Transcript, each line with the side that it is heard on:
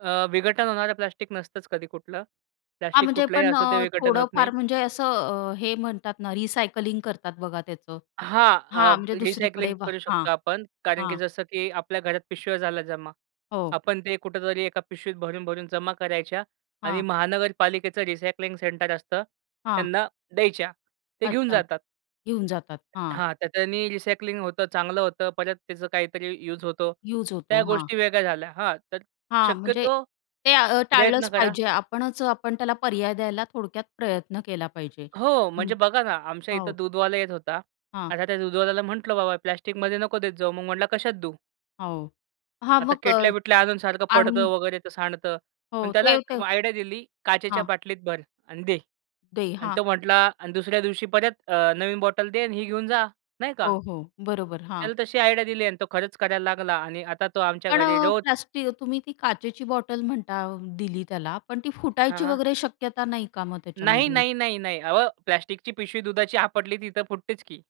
right: अ, विघटन होणारं प्लास्टिक नसतंच कधी कुठलं.
left: हां,
right: प्लास्टिक
left: म्हणजे
right: कुठलही
left: पण
right: असो ते
left: अ,
right: विघटन होत
left: थोडं
right: नाही.
left: फार म्हणजे असं अ, हे म्हणतात ना, रिसायकलिंग करतात बघा त्याचं
right: हां, अ,
left: हां, म्हणजे
right: रिसायकलिंग
left: दुसरीकडे वा
right: करू
left: हां,
right: शकतो आपण कारण की
left: हां.
right: जसं, की आपल्या घरात पिशव्या झाला जमा.
left: हो.
right: आपण ते कुठेतरी एका पिशवीत भरून-भरून जमा करायच्या आणि
left: हां.
right: महानगरपालिकेचं रिसायकलिंग सेंटर असतं
left: हां.
right: त्यांना द्यायच्या. ते घेऊन
left: अच्छा.
right: जातात.
left: घेऊन जातात, हां.
right: हां, त्याच्यानी रिसायकलिंग होतं, चांगलं होतं. परत त्याचं काहीतरी युज होतो.
left: युज
right: त्या
left: होतो. हां.
right: गोष्टी वेगळ्या झाल्या हां, तर
left: हां, म्हणजे
right: शक्यतो
left: ते अ,
right: प्रयत्न
left: टाळलंच
right: करा.
left: पाहिजे. आपणच आपण त्याला पर्याय द्यायला थोडक्यात प्रयत्न केला पाहिजे.
right: हो,
left: हं,
right: म्हणजे बघा ना, आमच्या
left: हो.
right: इथं दूधवाला येत होता.
left: हां.
right: आता त्या दूधवाल्याला म्हंटलं बाबा, "प्लास्टिकमध्ये नको देत जाऊ." मग म्हंटला, "कशात देऊ?"
left: हो, हां,
right: आता
left: मग अ,
right: केटल्या-बिटल्या आणून सारखं पडतं
left: आणून
right: वगैरे तर सांडतं पण.
left: हो,
right: त्याला
left: ते
right: एक
left: ते
right: आयडिया दिली, "काचेच्या
left: हां.
right: बाटलीत भर अन दे"
left: दे,
right: अन्
left: हां.
right: तो म्हटला अन् दुसऱ्या दिवशी परत अ, नवीन बॉटल दे अन् ही घेऊन जा. नाही का?
left: हो, हो, बरोबर. हां.
right: त्याला तशी आयडिया दिली अन् तो खरंच करायला लागला आणि आता तो आमच्या
left: पण
right: घरी
left: अ,
right: रोज
left: प्लास्टि तुम्ही ती काचेची बॉटल म्हणता दिली त्याला. पण ती
right: हां,
left: फुटायची
right: हां.
left: वगैरे शक्यता नाही का मग
right: नाही,
left: त्याच्यामध्ये?
right: नाही, नाही, नाही. अहो, प्लास्टिकची पिशवी दुधाची आपटली ती तर फुटतेच की.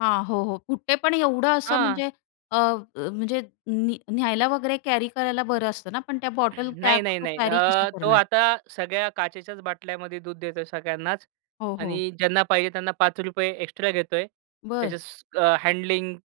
left: हां, हो, हो. फुटते पण एवढं असं
right: हां.
left: म्हणजे अ, अ, म्हणजे न्या न्यायला वगैरे कॅरी करायला बरं असतं ना पण त्या बॉटल त्या
right: नाही, नाही,
left: तो
right: नाही.
left: कॅरी कशा
right: अ, तो
left: करणार?
right: आता सगळ्या काचेच्याच बाटल्यामध्ये दूध देतोय सगळ्यांनाच
left: हो, हो.
right: आणि ज्यांना पाहिजे त्यांना ₹5 एक्स्ट्रा घेतोय.
left: बरं.
right: त्याच्या स अ, हँडलिंग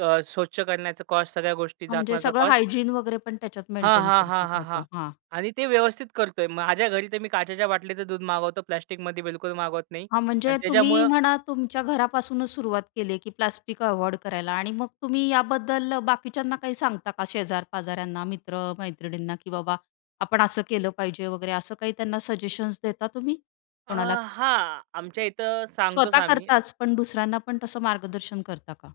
right: अ, स्वच्छ करण्याचा कॉस्ट. सगळ्या गोष्टी
left: हां, म्हणजे
right: झाकण्याचा
left: सगळं
right: कॉस्ट.
left: हायजीन वगैरे पण त्याच्यात
right: हां,
left: मेंटेन
right: हां,
left: करतो
right: हां, हां, हां
left: करतो, हां.
right: आणि ते व्यवस्थित करतोय. माझ्या घरी तर मी काचेच्या बाटलीचं दूध मागवतो. प्लास्टिकमध्ये बिलकुल मागवत नाही
left: हां,
right: अन्
left: म्हणजे तुम्ही
right: त्याच्यामुळं
left: म्हणा तुमच्या घरापासूनच सुरुवात केली आहे, की प्लास्टिक अव्हॉइड करायला. आणि मग तुम्ही याबद्दल बाकीच्यांना काही सांगता का शेजार-पाजाऱ्यांना, मित्र-मैत्रिणींना, की बाबा आपण असं केलं पाहिजे वगैरे. असं काही त्यांना सजेशन्स देता तुम्ही
right: अ,
left: कोणाला?
right: हां, आमच्या इथं सांगतोच
left: स्वतः
right: आम्ही.
left: करताच, पण दुसऱ्यांना पण तसं मार्गदर्शन करता का?